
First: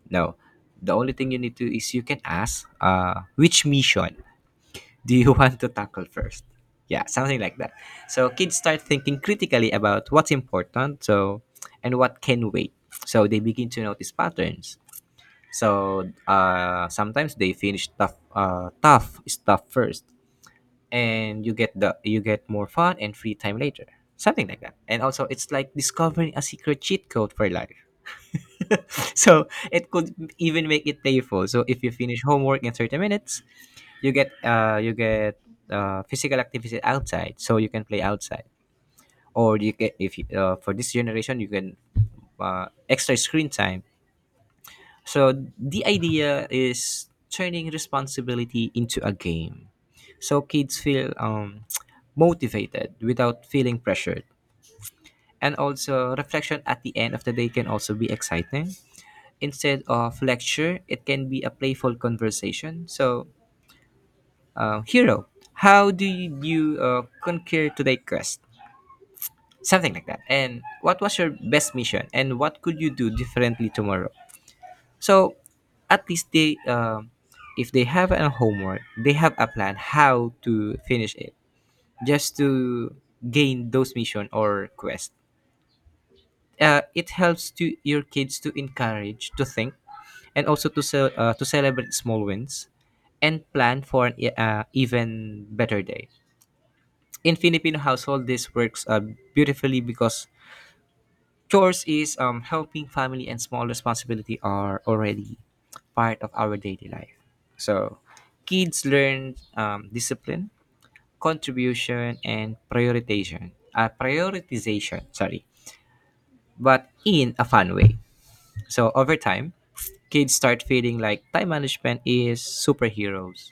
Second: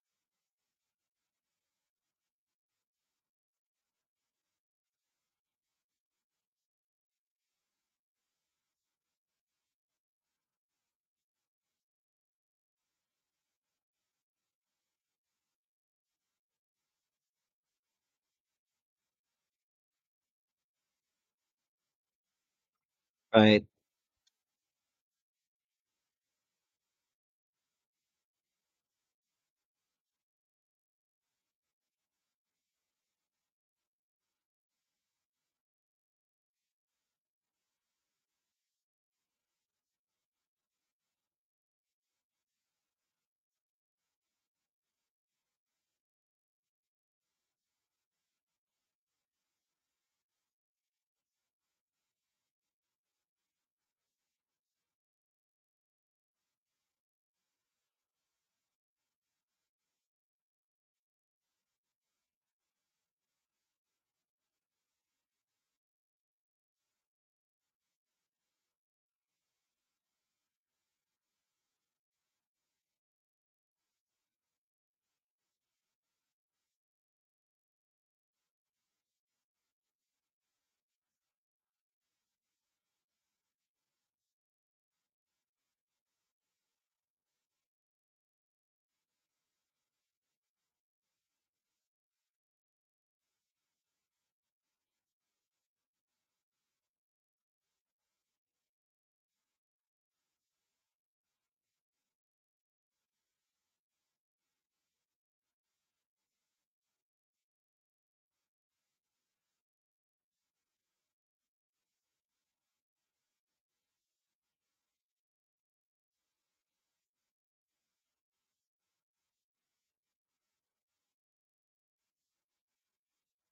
S2: no, the only thing you need to is you can ask which mission do you (laughs) want to tackle first. Yeah, something like that. So kids start thinking critically about what's important, so and what can wait. So they begin to notice patterns, so sometimes they finish tough stuff first, and you get more fun and free time
S1: right,
S2: later, something like that. And also, it's like discovering a secret cheat code for life. (laughs) So it could even make it playful. So if you finish homework in 30 minutes, you get physical activity outside, so you can play outside. Or you get if you, for this generation you can extra screen time. So the idea is turning responsibility into a game. So kids feel (tsk) motivated without feeling pressured. And also reflection at the end of the day can also be exciting. Instead of lecture, it can be a playful conversation. So hero, how do you conquer today's quest? Something like that. And what was your best mission? And what could you do differently tomorrow? So at least they, if they have a homework, they have a plan how to finish it, just to gain those mission or quest. It helps to your kids to encourage to think, and also to celebrate small wins and plan for even better day. In Filipino household, this works beautifully because chores is helping family and small responsibility are already part of our daily life. So kids learn discipline, contribution, and prioritization. Prioritization, sorry, but in a fun way. So over time, kids start feeling like time management is superheroes.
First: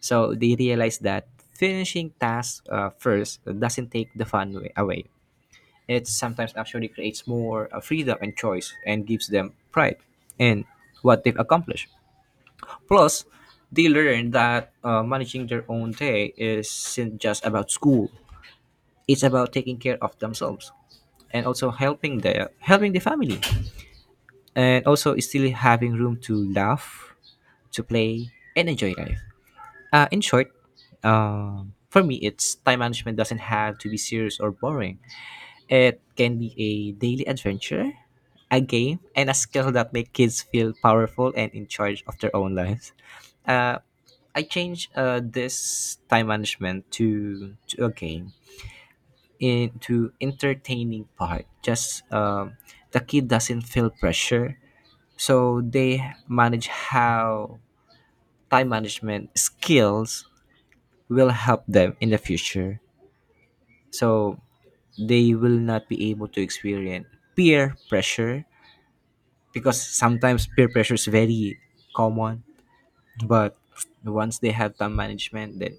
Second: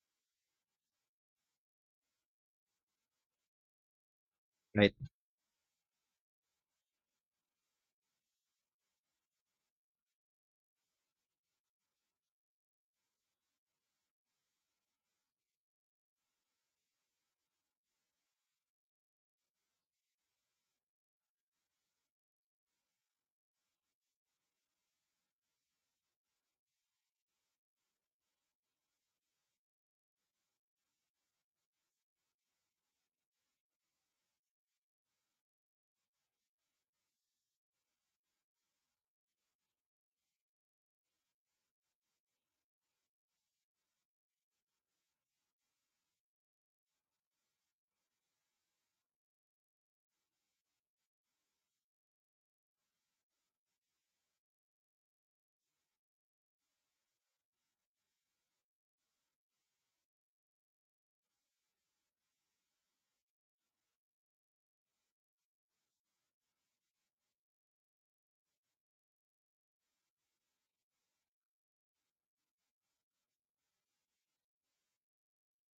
S2: So they realize that finishing tasks first doesn't take the fun way
S1: right.
S2: away. It sometimes actually creates more freedom and choice, and gives them pride in what they've accomplished. Plus, they learn that managing their own day isn't just about school. It's about taking care of themselves and also helping the family, and also still having room to laugh, to play, and enjoy life. In short, for me, it's time management doesn't have to be serious or boring. It can be a daily adventure, a game, and a skill that make kids feel powerful and in charge of their own lives. Uh, I changed this time management to a game into entertaining part. Just the kid doesn't feel pressure, so they manage how time management skills will help them in the future. So they will not be able to experience peer pressure because sometimes peer pressure is very common, but once they have time management, then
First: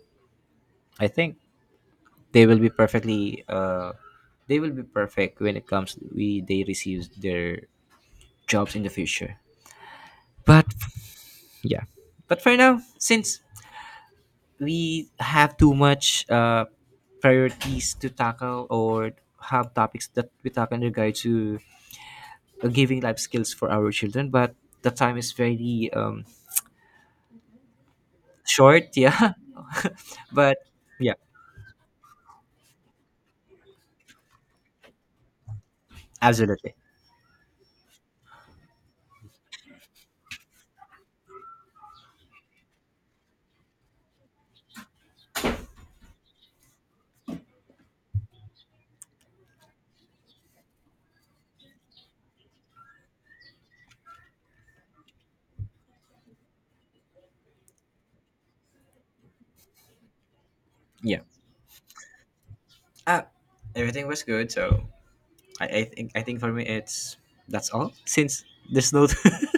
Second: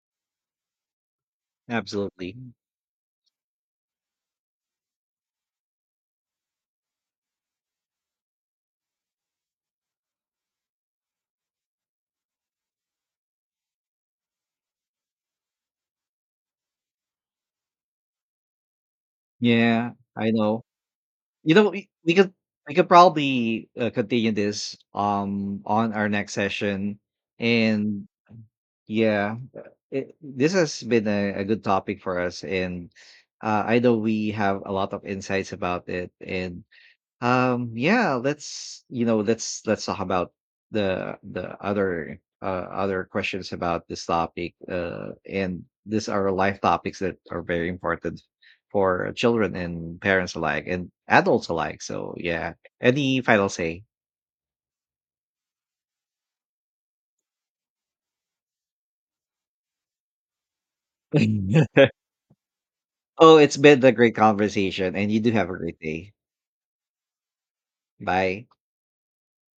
S2: I think
S1: Absolutely.
S2: they will be perfectly they will be perfect when it comes we they receive their jobs in the future. But yeah, but for now, since we have too much priorities to tackle or have
S1: Yeah,
S2: topics that
S1: I
S2: we
S1: know.
S2: tackle in regard
S1: You
S2: to
S1: know, we could
S2: giving life skills
S1: probably
S2: for our children.
S1: continue
S2: But
S1: this
S2: the time is very
S1: on our next session. And
S2: short, yeah.
S1: yeah, it,
S2: (laughs)
S1: this
S2: But
S1: has been
S2: yeah,
S1: a good topic for us, and I know we have a lot of insights about it, and
S2: absolutely.
S1: yeah, let's talk about the other other questions about this topic. And these are life topics that are very important for children and parents alike and adults alike. So yeah, any final say?
S2: Yeah,
S1: (laughs)
S2: uh,
S1: Oh, it's been a
S2: everything
S1: great
S2: was good, so
S1: conversation, and you do have a
S2: I,
S1: great
S2: I think
S1: day.
S2: i think for me it's that's all, since
S1: Bye.
S2: there's no (laughs)